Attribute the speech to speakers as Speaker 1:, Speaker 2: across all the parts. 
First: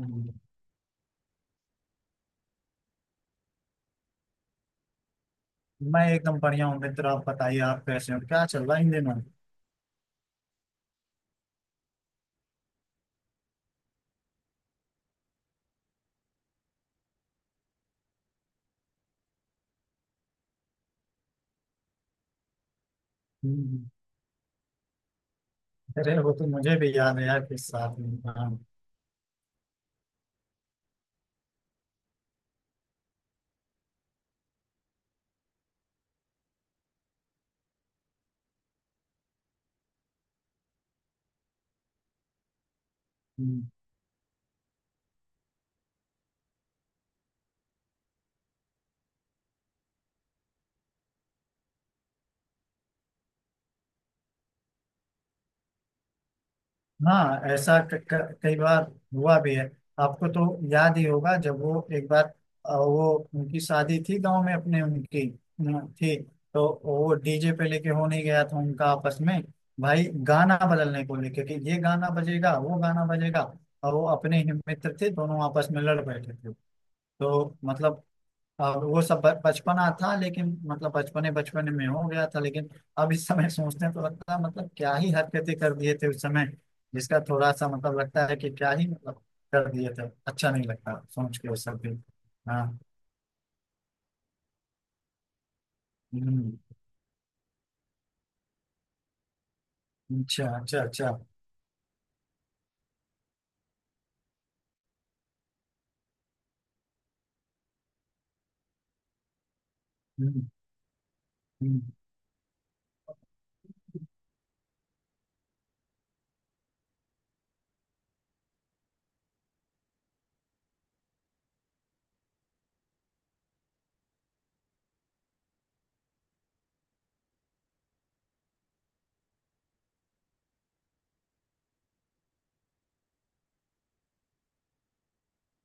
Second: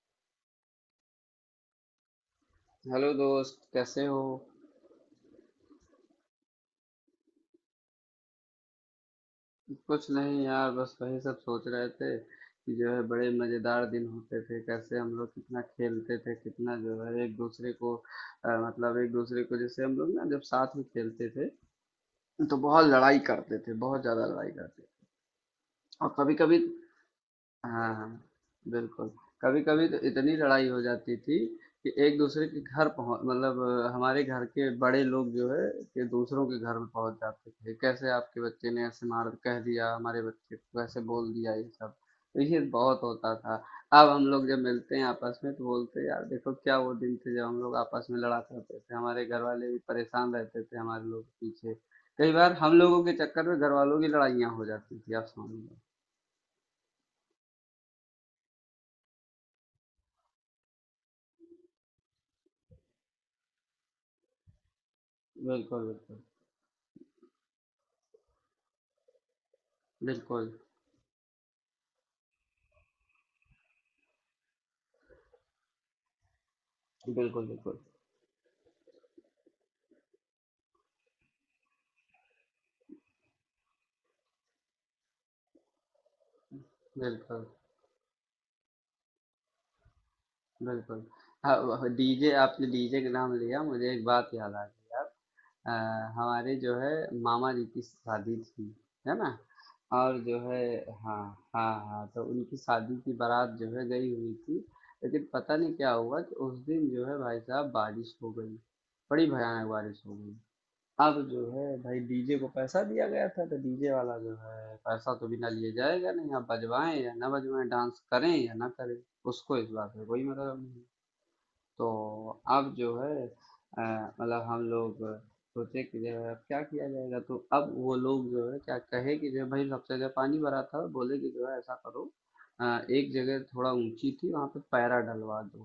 Speaker 1: हम्म,
Speaker 2: hello दोस्त, कैसे हो?
Speaker 1: मैं एकदम बढ़िया हूँ मित्र। आप बताइए, आप कैसे हो? क्या चल रहा है इन दिनों?
Speaker 2: कुछ नहीं यार, बस वही सब सोच रहे थे कि जो है बड़े मजेदार दिन होते थे। कैसे हम लोग कितना खेलते थे, कितना जो है एक दूसरे को मतलब एक दूसरे को, जैसे हम लोग ना जब साथ में खेलते थे तो बहुत लड़ाई करते थे,
Speaker 1: हम्म,
Speaker 2: बहुत ज्यादा लड़ाई करते थे। और
Speaker 1: अरे वो
Speaker 2: कभी
Speaker 1: तो
Speaker 2: कभी
Speaker 1: मुझे भी याद है यार, किस
Speaker 2: हाँ
Speaker 1: साथ
Speaker 2: हाँ
Speaker 1: में। हाँ।
Speaker 2: बिल्कुल। कभी कभी तो इतनी लड़ाई हो जाती थी कि एक दूसरे के घर पहुंच मतलब हमारे घर के बड़े लोग जो है कि दूसरों के घर में पहुंच जाते थे। कैसे आपके बच्चे ने ऐसे मार कह दिया, हमारे बच्चे को ऐसे बोल दिया, ये सब तो ये बहुत होता था।
Speaker 1: हम्म,
Speaker 2: अब हम लोग जब मिलते हैं आपस में तो बोलते हैं, यार देखो क्या वो दिन थे जब हम लोग आपस में लड़ा करते थे। हमारे घर वाले भी परेशान रहते थे हमारे लोग के पीछे। कई बार हम लोगों के चक्कर में घर वालों की लड़ाइयाँ हो जाती थी, आप समझ लो।
Speaker 1: हाँ, ऐसा क, क, कई बार हुआ भी है। आपको तो याद ही होगा जब वो एक बार वो उनकी शादी थी गांव में अपने उनकी
Speaker 2: बिल्कुल
Speaker 1: थी।
Speaker 2: बिल्कुल
Speaker 1: तो वो डीजे पे लेके होने गया था उनका आपस में भाई,
Speaker 2: बिल्कुल।
Speaker 1: गाना बदलने को लेके कि ये गाना बजेगा वो गाना बजेगा। और वो अपने ही मित्र थे, दोनों आपस में लड़ बैठे थे।
Speaker 2: बिल्कुल,
Speaker 1: तो
Speaker 2: बिल्कुल।
Speaker 1: मतलब अब वो सब बचपना था, लेकिन मतलब बचपने बचपने में हो गया था, लेकिन अब इस समय सोचते हैं तो लगता है मतलब क्या ही हरकतें कर दिए थे उस समय। जिसका
Speaker 2: बिल्कुल,
Speaker 1: थोड़ा सा मतलब लगता है कि क्या ही मतलब कर दिए थे, अच्छा नहीं लगता
Speaker 2: बिल्कुल।
Speaker 1: सोच के वो सब
Speaker 2: हाँ,
Speaker 1: भी।
Speaker 2: डीजे आपने
Speaker 1: हाँ।
Speaker 2: डीजे का नाम लिया, मुझे एक बात याद आ गई यार। हमारे
Speaker 1: हम्म।
Speaker 2: जो है मामा जी की शादी थी, है ना? और जो
Speaker 1: अच्छा,
Speaker 2: है
Speaker 1: अच्छा, अच्छा।
Speaker 2: हाँ, हाँ, हाँ, तो उनकी शादी की बारात जो है गई हुई थी, लेकिन पता नहीं क्या हुआ कि उस दिन जो है भाई साहब बारिश हो गई, बड़ी भयानक बारिश हो गई।
Speaker 1: हम्म।
Speaker 2: अब जो है
Speaker 1: हम्म।
Speaker 2: भाई डीजे को पैसा दिया गया था, तो डीजे वाला जो है पैसा तो बिना लिए जाएगा नहीं। आप बजवाएं या ना बजवाएं, डांस करें या ना करें, उसको इस बात में कोई मतलब नहीं। तो अब जो है अ, मतलब हम लोग सोचे कि जो है अब क्या किया जाएगा। तो अब वो लोग जो है क्या कहे कि जो है भाई सबसे जगह पानी भरा था, बोले कि जो है ऐसा करो, अ, एक जगह थोड़ा ऊंची थी वहां पे पैरा डलवा दो,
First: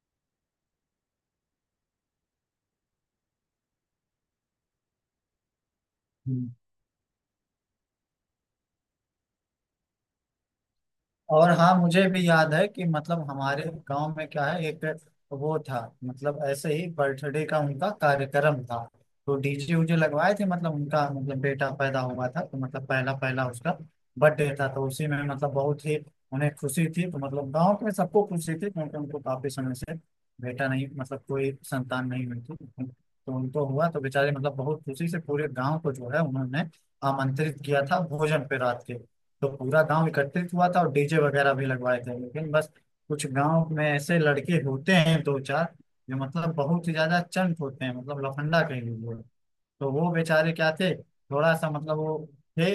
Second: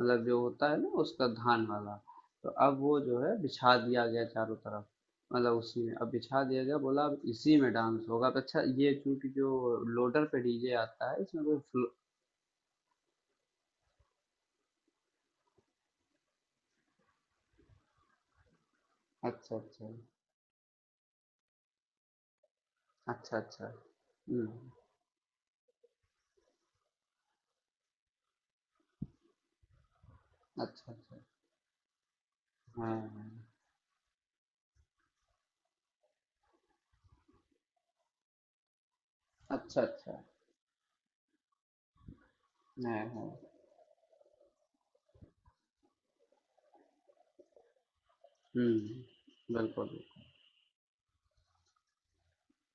Speaker 2: मतलब जो होता है ना उसका धान वाला। तो अब वो जो है बिछा दिया गया चारों तरफ, मतलब उसी में अब बिछा
Speaker 1: हम्म।
Speaker 2: दिया गया। बोला अब इसी में डांस होगा। अब अच्छा, ये चूंकि जो लोडर पे डीजे आता है इसमें
Speaker 1: और
Speaker 2: कोई
Speaker 1: हाँ, मुझे भी याद है कि मतलब हमारे गांव में क्या है, एक वो था। मतलब ऐसे ही बर्थडे का उनका कार्यक्रम था, तो
Speaker 2: अच्छा
Speaker 1: डीजे
Speaker 2: अच्छा
Speaker 1: उजे लगवाए थे। मतलब उनका मतलब बेटा पैदा हुआ था, तो मतलब पहला
Speaker 2: अच्छा
Speaker 1: पहला
Speaker 2: अच्छा
Speaker 1: उसका बर्थडे था।
Speaker 2: हम्म
Speaker 1: तो उसी में मतलब बहुत ही उन्हें खुशी थी, तो मतलब गांव के सबको खुशी थी, क्योंकि उनको काफी समय से बेटा नहीं,
Speaker 2: अच्छा, अच्छा।
Speaker 1: मतलब कोई संतान नहीं हुई थी।
Speaker 2: हाँ,
Speaker 1: तो
Speaker 2: हाँ।
Speaker 1: उनको हुआ तो बेचारे मतलब बहुत खुशी से पूरे गांव को जो है उन्होंने आमंत्रित किया था भोजन पे रात के। तो
Speaker 2: अच्छा,
Speaker 1: पूरा गांव
Speaker 2: अच्छा।
Speaker 1: एकत्रित हुआ था और डीजे वगैरह भी लगवाए थे, लेकिन बस
Speaker 2: हाँ,
Speaker 1: कुछ
Speaker 2: हाँ।
Speaker 1: गांव में ऐसे लड़के होते हैं दो चार, जो मतलब बहुत ही ज्यादा चंट होते हैं, मतलब लफंडा
Speaker 2: हुँ।
Speaker 1: कहेंगे वो।
Speaker 2: बिल्कुल,
Speaker 1: तो वो
Speaker 2: बिल्कुल।
Speaker 1: बेचारे क्या थे, थोड़ा सा मतलब वो थे,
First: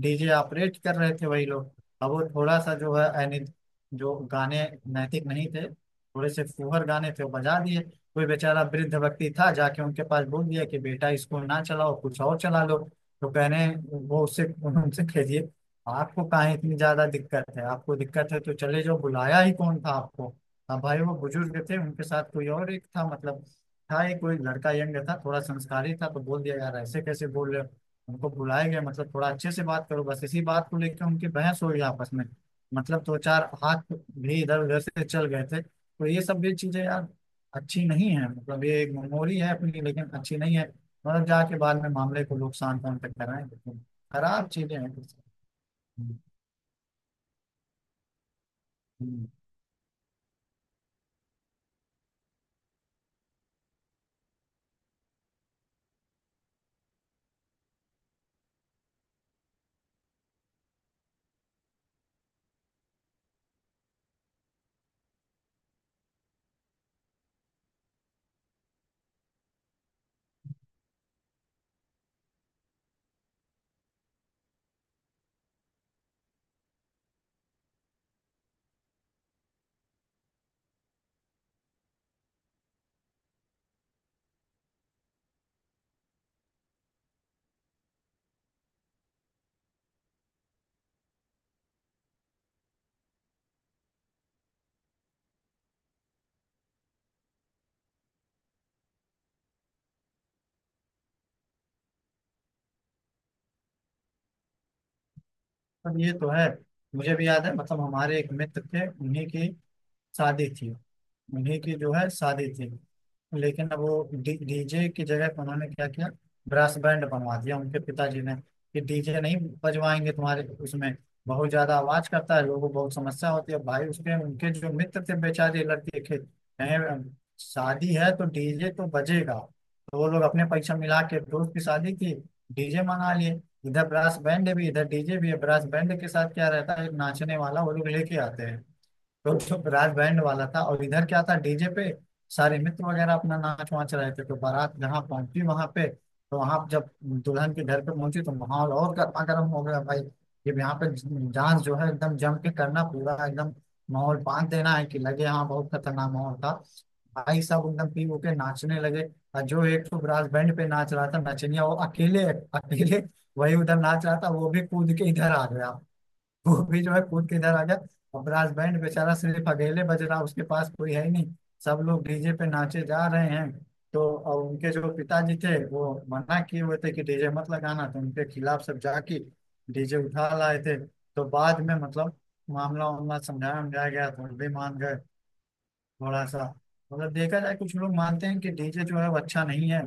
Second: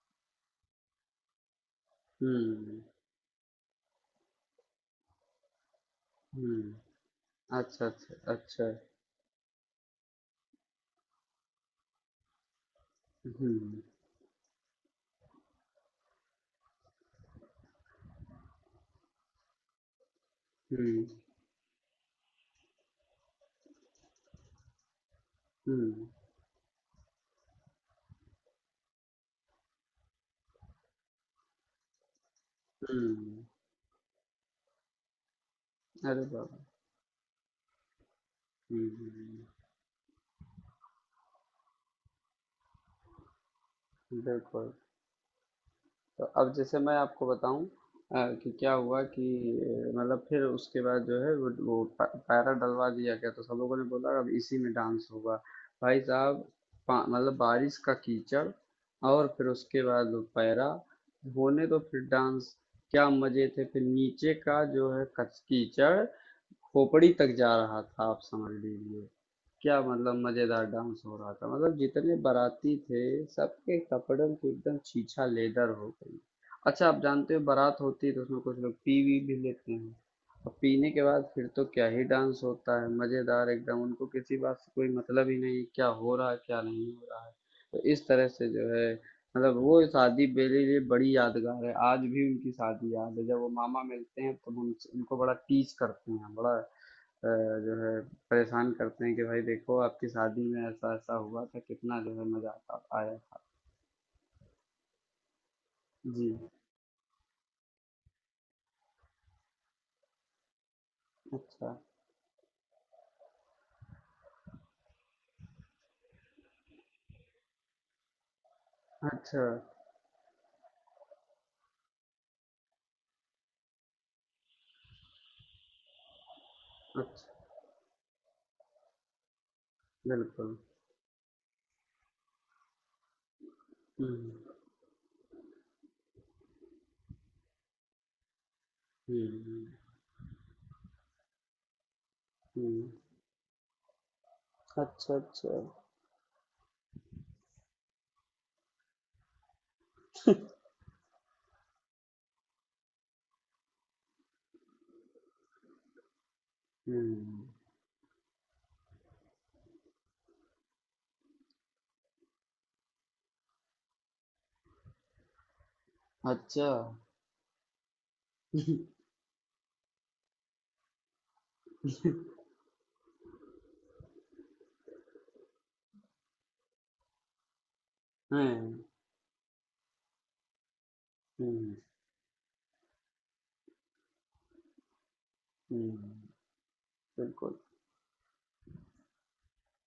Speaker 1: डीजे ऑपरेट कर रहे थे वही लोग। अब वो थोड़ा सा
Speaker 2: हुँ,
Speaker 1: जो है, यानी जो गाने नैतिक नहीं थे, थोड़े से
Speaker 2: हुँ।
Speaker 1: फूहर गाने थे, वो बजा दिए।
Speaker 2: अच्छा,
Speaker 1: कोई
Speaker 2: अच्छा,
Speaker 1: बेचारा
Speaker 2: अच्छा।
Speaker 1: वृद्ध व्यक्ति था, जाके उनके पास बोल दिया कि बेटा इसको ना चलाओ, कुछ और चला लो। तो कहने
Speaker 2: हुँ,
Speaker 1: वो उससे उनसे कहिए, आपको काहे इतनी ज्यादा दिक्कत है? आपको दिक्कत है तो चले जाओ, बुलाया ही कौन था आपको। अब भाई
Speaker 2: हुँ,
Speaker 1: वो बुजुर्ग थे, उनके साथ कोई और एक था, मतलब था एक कोई लड़का, यंग था, थोड़ा संस्कारी
Speaker 2: हुँ,
Speaker 1: था। तो बोल दिया, यार ऐसे कैसे बोल रहे हो, हमको बुलाए गए, मतलब थोड़ा अच्छे से बात करो। बस इसी बात को लेकर उनकी बहस हो गई आपस में। मतलब दो
Speaker 2: हुँ।
Speaker 1: चार हाथ भी इधर उधर से चल गए थे। तो ये
Speaker 2: अरे
Speaker 1: सब
Speaker 2: वाह!
Speaker 1: भी चीजें यार अच्छी नहीं है, मतलब
Speaker 2: हुँ,
Speaker 1: ये एक
Speaker 2: हुँ,
Speaker 1: मेमोरी
Speaker 2: हुँ।
Speaker 1: है अपनी, लेकिन अच्छी नहीं है। मतलब जाके बाद में मामले को लोग शांत तक कराएं, लेकिन खराब
Speaker 2: बिल्कुल।
Speaker 1: चीजें हैं। हम्म।
Speaker 2: तो अब जैसे मैं आपको बताऊं, कि क्या हुआ कि
Speaker 1: हम्म।
Speaker 2: मतलब फिर उसके बाद जो है पैरा डलवा दिया गया, तो सब लोगों ने बोला अब इसी में डांस होगा। भाई साहब मतलब बारिश का कीचड़ और फिर उसके बाद वो पैरा होने, तो फिर डांस। क्या मजे थे! फिर नीचे का जो है कच कीचड़ खोपड़ी तक जा रहा था, आप समझ लीजिए। क्या मतलब मज़ेदार डांस हो रहा था, मतलब जितने बाराती थे सबके कपड़ों की एकदम छीछा लेदर हो गई। अच्छा, आप जानते हो बारात होती है तो उसमें कुछ लोग पी वी भी लेते हैं, और पीने के बाद फिर तो क्या ही डांस होता है मज़ेदार एकदम। उनको किसी बात से कोई मतलब ही नहीं क्या हो रहा है क्या नहीं हो रहा है। तो इस तरह से जो है, मतलब वो शादी मेरे लिए बड़ी यादगार है, आज भी उनकी शादी याद है। जब वो मामा मिलते हैं तो हम उनसे- उनको बड़ा टीज करते हैं, बड़ा अ, जो है परेशान करते हैं कि भाई देखो आपकी शादी में ऐसा ऐसा हुआ था, कितना जो है मजा आता आया था।
Speaker 1: अब ये
Speaker 2: जी
Speaker 1: तो है। मुझे भी याद है, मतलब हमारे एक मित्र थे, उन्हीं की शादी थी। उन्हीं
Speaker 2: अच्छा
Speaker 1: की जो है शादी थी, लेकिन अब वो डीजे की जगह पे उन्होंने क्या किया, ब्रास बैंड बनवा दिया उनके पिताजी ने, कि डीजे नहीं
Speaker 2: अच्छा
Speaker 1: बजवाएंगे तुम्हारे उसमें, बहुत ज्यादा आवाज करता है, लोगों को बहुत समस्या होती है भाई उसके। उनके जो मित्र थे बेचारे लड़के के, कहे
Speaker 2: अच्छा
Speaker 1: शादी है तो डीजे तो बजेगा। तो वो लोग अपने
Speaker 2: बिल्कुल
Speaker 1: पैसा मिला के दोस्त की शादी की डीजे मंगा लिए। इधर ब्रास बैंड
Speaker 2: हम्म
Speaker 1: भी, इधर डीजे भी है। ब्रास बैंड के साथ क्या रहता है, एक नाचने वाला वो लोग लेके आते हैं। तो
Speaker 2: हम्म
Speaker 1: चुप राज बैंड वाला था, और इधर क्या था, डीजे पे सारे मित्र
Speaker 2: हम्म
Speaker 1: वगैरह अपना नाच वाच रहे थे। तो बारात जहाँ
Speaker 2: अच्छा
Speaker 1: पहुंची
Speaker 2: अच्छा
Speaker 1: वहां पे, तो वहां जब दुल्हन के घर पे पहुंची, तो माहौल और गर्मा गर्म हो गया भाई। जब यहाँ पे डांस जो है एकदम जम के करना पूरा, एकदम माहौल बांध देना है कि लगे, हाँ बहुत खतरनाक माहौल था। भाई
Speaker 2: हम्म
Speaker 1: साहब एकदम पी हो के नाचने लगे। और जो एक तो ब्रास बैंड पे नाच रहा था नचनिया, वो अकेले अकेले वही उधर नाच रहा था, वो भी कूद के इधर आ गया। वो
Speaker 2: अच्छा
Speaker 1: भी जो है कूद के इधर आ गया। और ब्रास बैंड बेचारा सिर्फ अकेले बज रहा, उसके पास कोई है ही नहीं, सब लोग डीजे पे नाचे जा रहे हैं। तो और उनके जो पिताजी थे वो मना किए हुए थे कि डीजे मत लगाना, तो उनके खिलाफ
Speaker 2: हम्म
Speaker 1: सब जाके डीजे उठा लाए थे। तो बाद
Speaker 2: हम्म
Speaker 1: में मतलब मामला वामला समझाया समझाया गया तो वो भी मान गए थोड़ा
Speaker 2: हम्म,
Speaker 1: सा। मतलब देखा जाए,
Speaker 2: बिल्कुल
Speaker 1: कुछ लोग मानते हैं कि डीजे जो है वो अच्छा नहीं है,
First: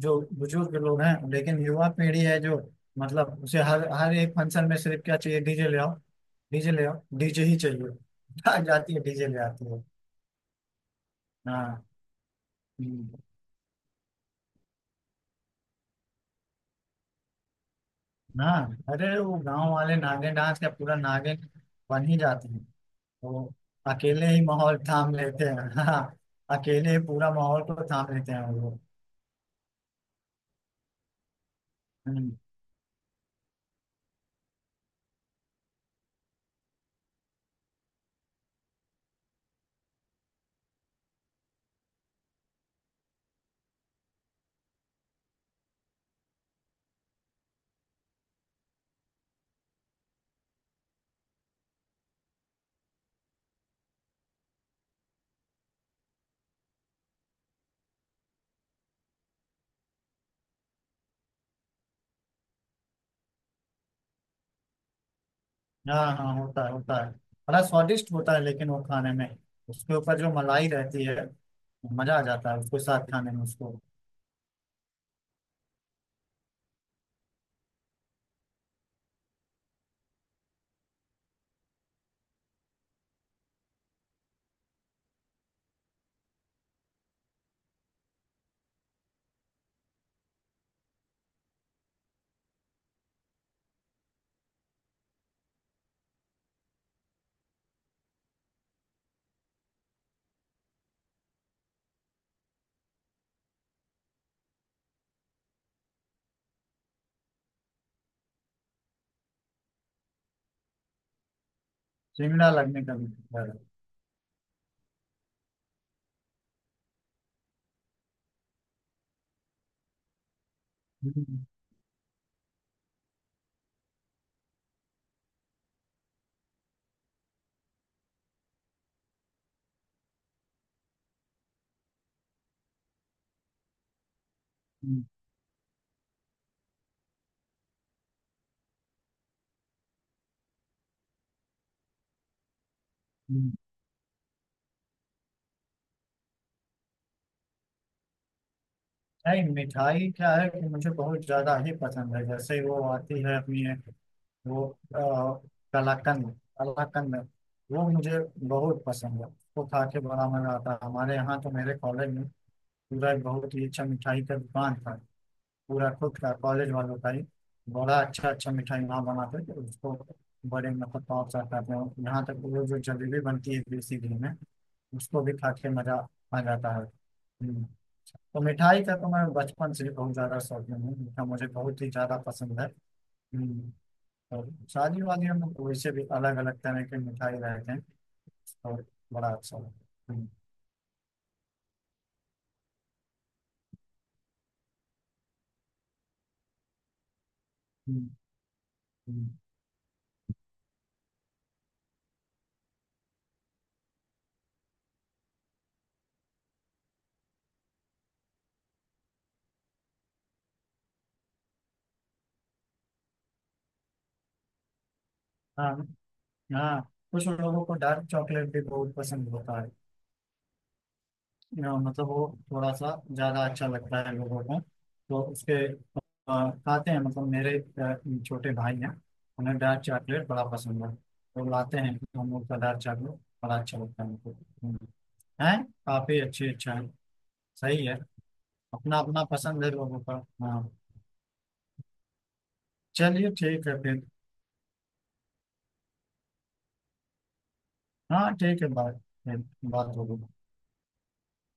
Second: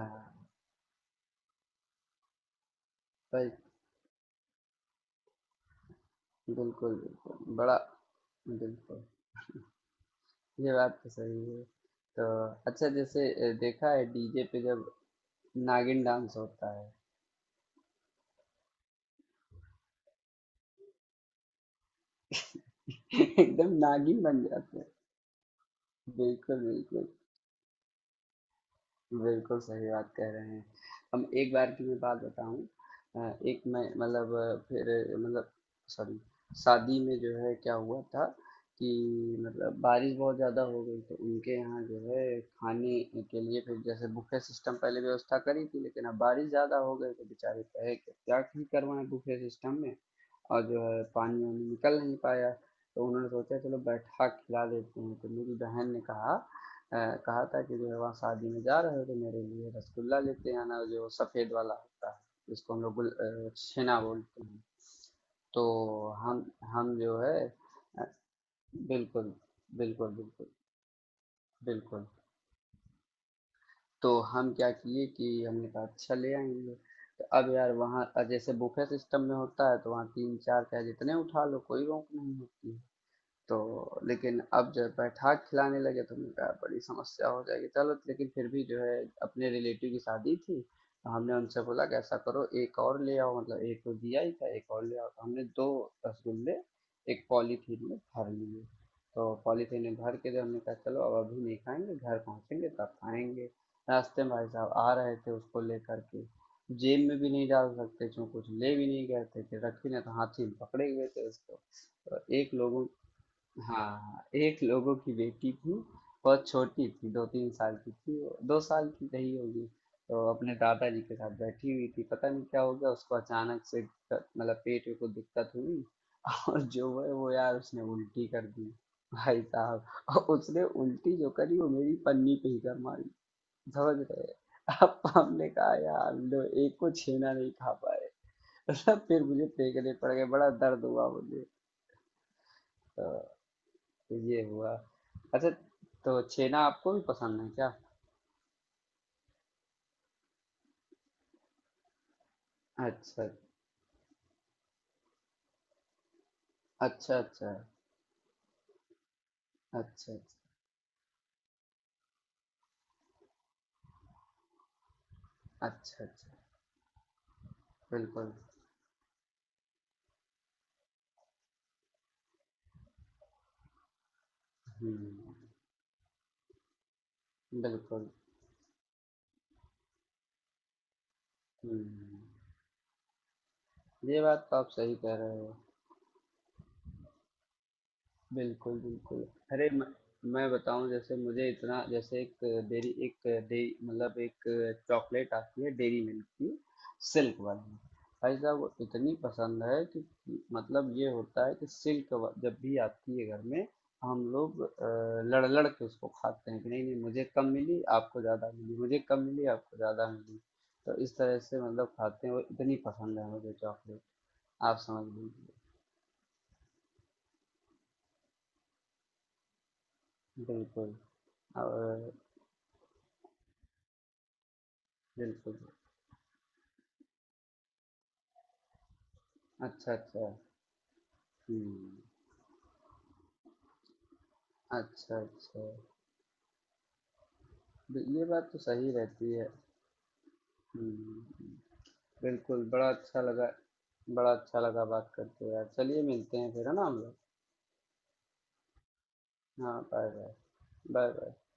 Speaker 1: जो बुजुर्ग लोग हैं। लेकिन युवा पीढ़ी है जो मतलब
Speaker 2: सही
Speaker 1: उसे हर हर एक फंक्शन में सिर्फ क्या चाहिए, डीजे ले आओ, डीजे ले
Speaker 2: बिल्कुल,
Speaker 1: आओ, डीजे
Speaker 2: बिल्कुल।
Speaker 1: ही
Speaker 2: बड़ा
Speaker 1: चाहिए। भाग जाती है
Speaker 2: बिल्कुल,
Speaker 1: डीजे ले आती है।
Speaker 2: ये बात तो सही है।
Speaker 1: हाँ।
Speaker 2: तो अच्छा
Speaker 1: हम्म।
Speaker 2: जैसे देखा है डीजे पे जब नागिन डांस होता है,
Speaker 1: हाँ, अरे वो गांव वाले नागिन डांस का पूरा नागिन बन ही जाते हैं। वो
Speaker 2: एकदम नागिन
Speaker 1: अकेले ही
Speaker 2: बन जाते
Speaker 1: माहौल
Speaker 2: हैं।
Speaker 1: थाम लेते हैं। हाँ,
Speaker 2: बिल्कुल,
Speaker 1: अकेले ही
Speaker 2: बिल्कुल।
Speaker 1: पूरा माहौल को थाम लेते हैं वो लोग।
Speaker 2: बिल्कुल सही बात कह रहे हैं। हम एक बार की मैं बात
Speaker 1: हम्म।
Speaker 2: बताऊँ। एक मैं मतलब फिर मतलब सॉरी, शादी में जो है क्या हुआ था कि मतलब बारिश बहुत ज़्यादा हो गई, तो उनके यहाँ जो है खाने के लिए फिर जैसे बुफे सिस्टम पहले व्यवस्था करी थी, लेकिन अब बारिश ज़्यादा हो गई तो बेचारे कहे कि क्या ही करवाएं बुफे सिस्टम में, और जो है पानी वानी निकल नहीं पाया। तो उन्होंने सोचा चलो बैठा खिला देते हैं। तो मेरी बहन ने कहा, अ, कहा था कि जो है वहाँ शादी में जा रहे हो तो मेरे लिए रसगुल्ला लेते आना, जो सफ़ेद वाला होता है, जिसको हम लोग छेना बोलते हैं। तो
Speaker 1: हाँ, हाँ,
Speaker 2: हम
Speaker 1: होता है, होता
Speaker 2: हम
Speaker 1: है।
Speaker 2: जो है
Speaker 1: बड़ा
Speaker 2: अ,
Speaker 1: स्वादिष्ट होता है, लेकिन वो खाने में
Speaker 2: बिल्कुल
Speaker 1: उसके
Speaker 2: बिल्कुल
Speaker 1: ऊपर जो
Speaker 2: बिल्कुल
Speaker 1: मलाई रहती है,
Speaker 2: बिल्कुल।
Speaker 1: मजा आ जाता है उसके साथ खाने में उसको।
Speaker 2: तो हम क्या किए कि हमने कहा अच्छा ले आएंगे। तो अब यार वहाँ जैसे बुफे सिस्टम में होता है तो वहाँ तीन चार चाहे जितने उठा लो, कोई रोक नहीं होती है। तो लेकिन अब जब बैठा के खिलाने लगे तो हमने कहा बड़ी समस्या हो जाएगी, चलो लेकिन फिर भी जो है अपने रिलेटिव की शादी थी तो हमने उनसे बोला कि ऐसा करो एक और ले आओ, मतलब एक तो दिया ही था, एक और ले आओ। तो हमने दो रसगुल्ले एक पॉलीथीन में भर लिए। तो पॉलीथीन में भर के जब हमने कहा चलो अब अभी नहीं खाएंगे, घर पहुंचेंगे तब खाएंगे। रास्ते में भाई साहब आ रहे थे उसको लेकर के, जेब में भी नहीं डाल सकते क्यों, कुछ ले भी नहीं गए थे कि रखी ना, तो हाथी में पकड़े हुए थे उसको। तो
Speaker 1: चिमड़ा
Speaker 2: एक
Speaker 1: लगने
Speaker 2: लोगों
Speaker 1: का भी डर है।
Speaker 2: हाँ, एक लोगों की बेटी थी, बहुत छोटी थी, 2 3 साल की थी, 2 साल की रही होगी। तो अपने दादाजी के साथ
Speaker 1: हम्म।
Speaker 2: बैठी हुई थी, पता नहीं क्या हो गया उसको अचानक से मतलब पेट में कुछ दिक्कत हुई, और जो है वो यार उसने उल्टी कर दी। भाई साहब, और उसने उल्टी जो करी वो मेरी पन्नी पे ही कर मारी, समझ रहे। अब
Speaker 1: हम्म।
Speaker 2: हमने कहा यार लो, एक को छेना नहीं खा पाए। फिर मुझे फेंकने पड़ गए, बड़ा दर्द हुआ मुझे। तो
Speaker 1: हम्म।
Speaker 2: तो ये हुआ। अच्छा, तो छेना आपको भी पसंद है क्या?
Speaker 1: नहीं, मिठाई क्या है कि मुझे बहुत ज्यादा ही पसंद है। जैसे वो आती
Speaker 2: अच्छा
Speaker 1: है अपनी एक वो अ, कलाकंद,
Speaker 2: अच्छा अच्छा
Speaker 1: कलाकंद
Speaker 2: अच्छा
Speaker 1: वो मुझे बहुत पसंद है। उसको खा के
Speaker 2: अच्छा
Speaker 1: बड़ा मजा आता है। हमारे यहाँ तो मेरे कॉलेज में पूरा एक बहुत ही अच्छा मिठाई का दुकान था, पूरा
Speaker 2: अच्छा
Speaker 1: खुद
Speaker 2: अच्छा
Speaker 1: का कॉलेज वालों का ही। बड़ा अच्छा
Speaker 2: बिल्कुल
Speaker 1: अच्छा मिठाई वहाँ बनाते थे, उसको बड़े मतलब पहुँचाते थे। यहाँ तक कि वो जो जलेबी बनती है देसी घी में, उसको भी
Speaker 2: हम्म
Speaker 1: खा के मजा आ जाता है। हम्म।
Speaker 2: बिल्कुल
Speaker 1: तो मिठाई का तो मैं बचपन से ही बहुत ज्यादा शौकीन हूँ, मीठा मुझे बहुत ही ज्यादा
Speaker 2: हम्म
Speaker 1: पसंद है। हम्म।
Speaker 2: ये बात
Speaker 1: और
Speaker 2: तो आप सही
Speaker 1: शादी
Speaker 2: कह
Speaker 1: वादियों
Speaker 2: रहे
Speaker 1: में
Speaker 2: हो।
Speaker 1: तो वैसे भी अलग अलग तरह के मिठाई रहते हैं,
Speaker 2: बिल्कुल,
Speaker 1: और
Speaker 2: बिल्कुल।
Speaker 1: बड़ा अच्छा
Speaker 2: अरे म
Speaker 1: लगता है। हम्म।
Speaker 2: मैं बताऊँ, जैसे मुझे इतना जैसे एक डेयरी एक डे मतलब एक चॉकलेट आती है डेयरी मिल्क की, सिल्क वाली।
Speaker 1: हम्म।
Speaker 2: भाई साहब वो इतनी
Speaker 1: हम्म।
Speaker 2: पसंद है कि मतलब ये होता है कि सिल्क व जब भी आती है घर में, हम लोग लड़-लड़ के उसको खाते हैं कि नहीं, नहीं मुझे कम मिली, आपको ज़्यादा मिली, मुझे कम मिली, आपको ज़्यादा मिली। तो इस तरह से मतलब खाते हैं और इतनी पसंद है मुझे चॉकलेट, आप समझ लीजिए।
Speaker 1: हाँ, हाँ, कुछ लोगों को डार्क चॉकलेट भी बहुत पसंद होता है,
Speaker 2: बिल्कुल
Speaker 1: मतलब
Speaker 2: और
Speaker 1: वो थोड़ा सा ज़्यादा अच्छा लगता है लोगों को। तो उसके
Speaker 2: बिल्कुल।
Speaker 1: खाते हैं, मतलब मेरे छोटे भाई हैं, उन्हें डार्क
Speaker 2: अच्छा, अच्छा।
Speaker 1: चॉकलेट बड़ा पसंद है। तो लाते हैं
Speaker 2: हुँ।
Speaker 1: हम लोग का डार्क चॉकलेट बड़ा अच्छा लगता है उनको। हम्म।
Speaker 2: अच्छा,
Speaker 1: हैं
Speaker 2: अच्छा।
Speaker 1: काफ़ी अच्छे, अच्छा है, सही है।
Speaker 2: ब ये बात तो सही
Speaker 1: अपना अपना
Speaker 2: रहती है।
Speaker 1: पसंद है लोगों का। हाँ,
Speaker 2: हुँ, बिल्कुल, बड़ा अच्छा
Speaker 1: चलिए
Speaker 2: लगा,
Speaker 1: ठीक है फिर।
Speaker 2: बड़ा अच्छा लगा बात करके यार। चलिए मिलते हैं फिर, है ना हम लोग?
Speaker 1: हाँ, ठीक है, बात फिर
Speaker 2: हाँ,
Speaker 1: बात होगी।
Speaker 2: बाय-बाय। बाय-बाय।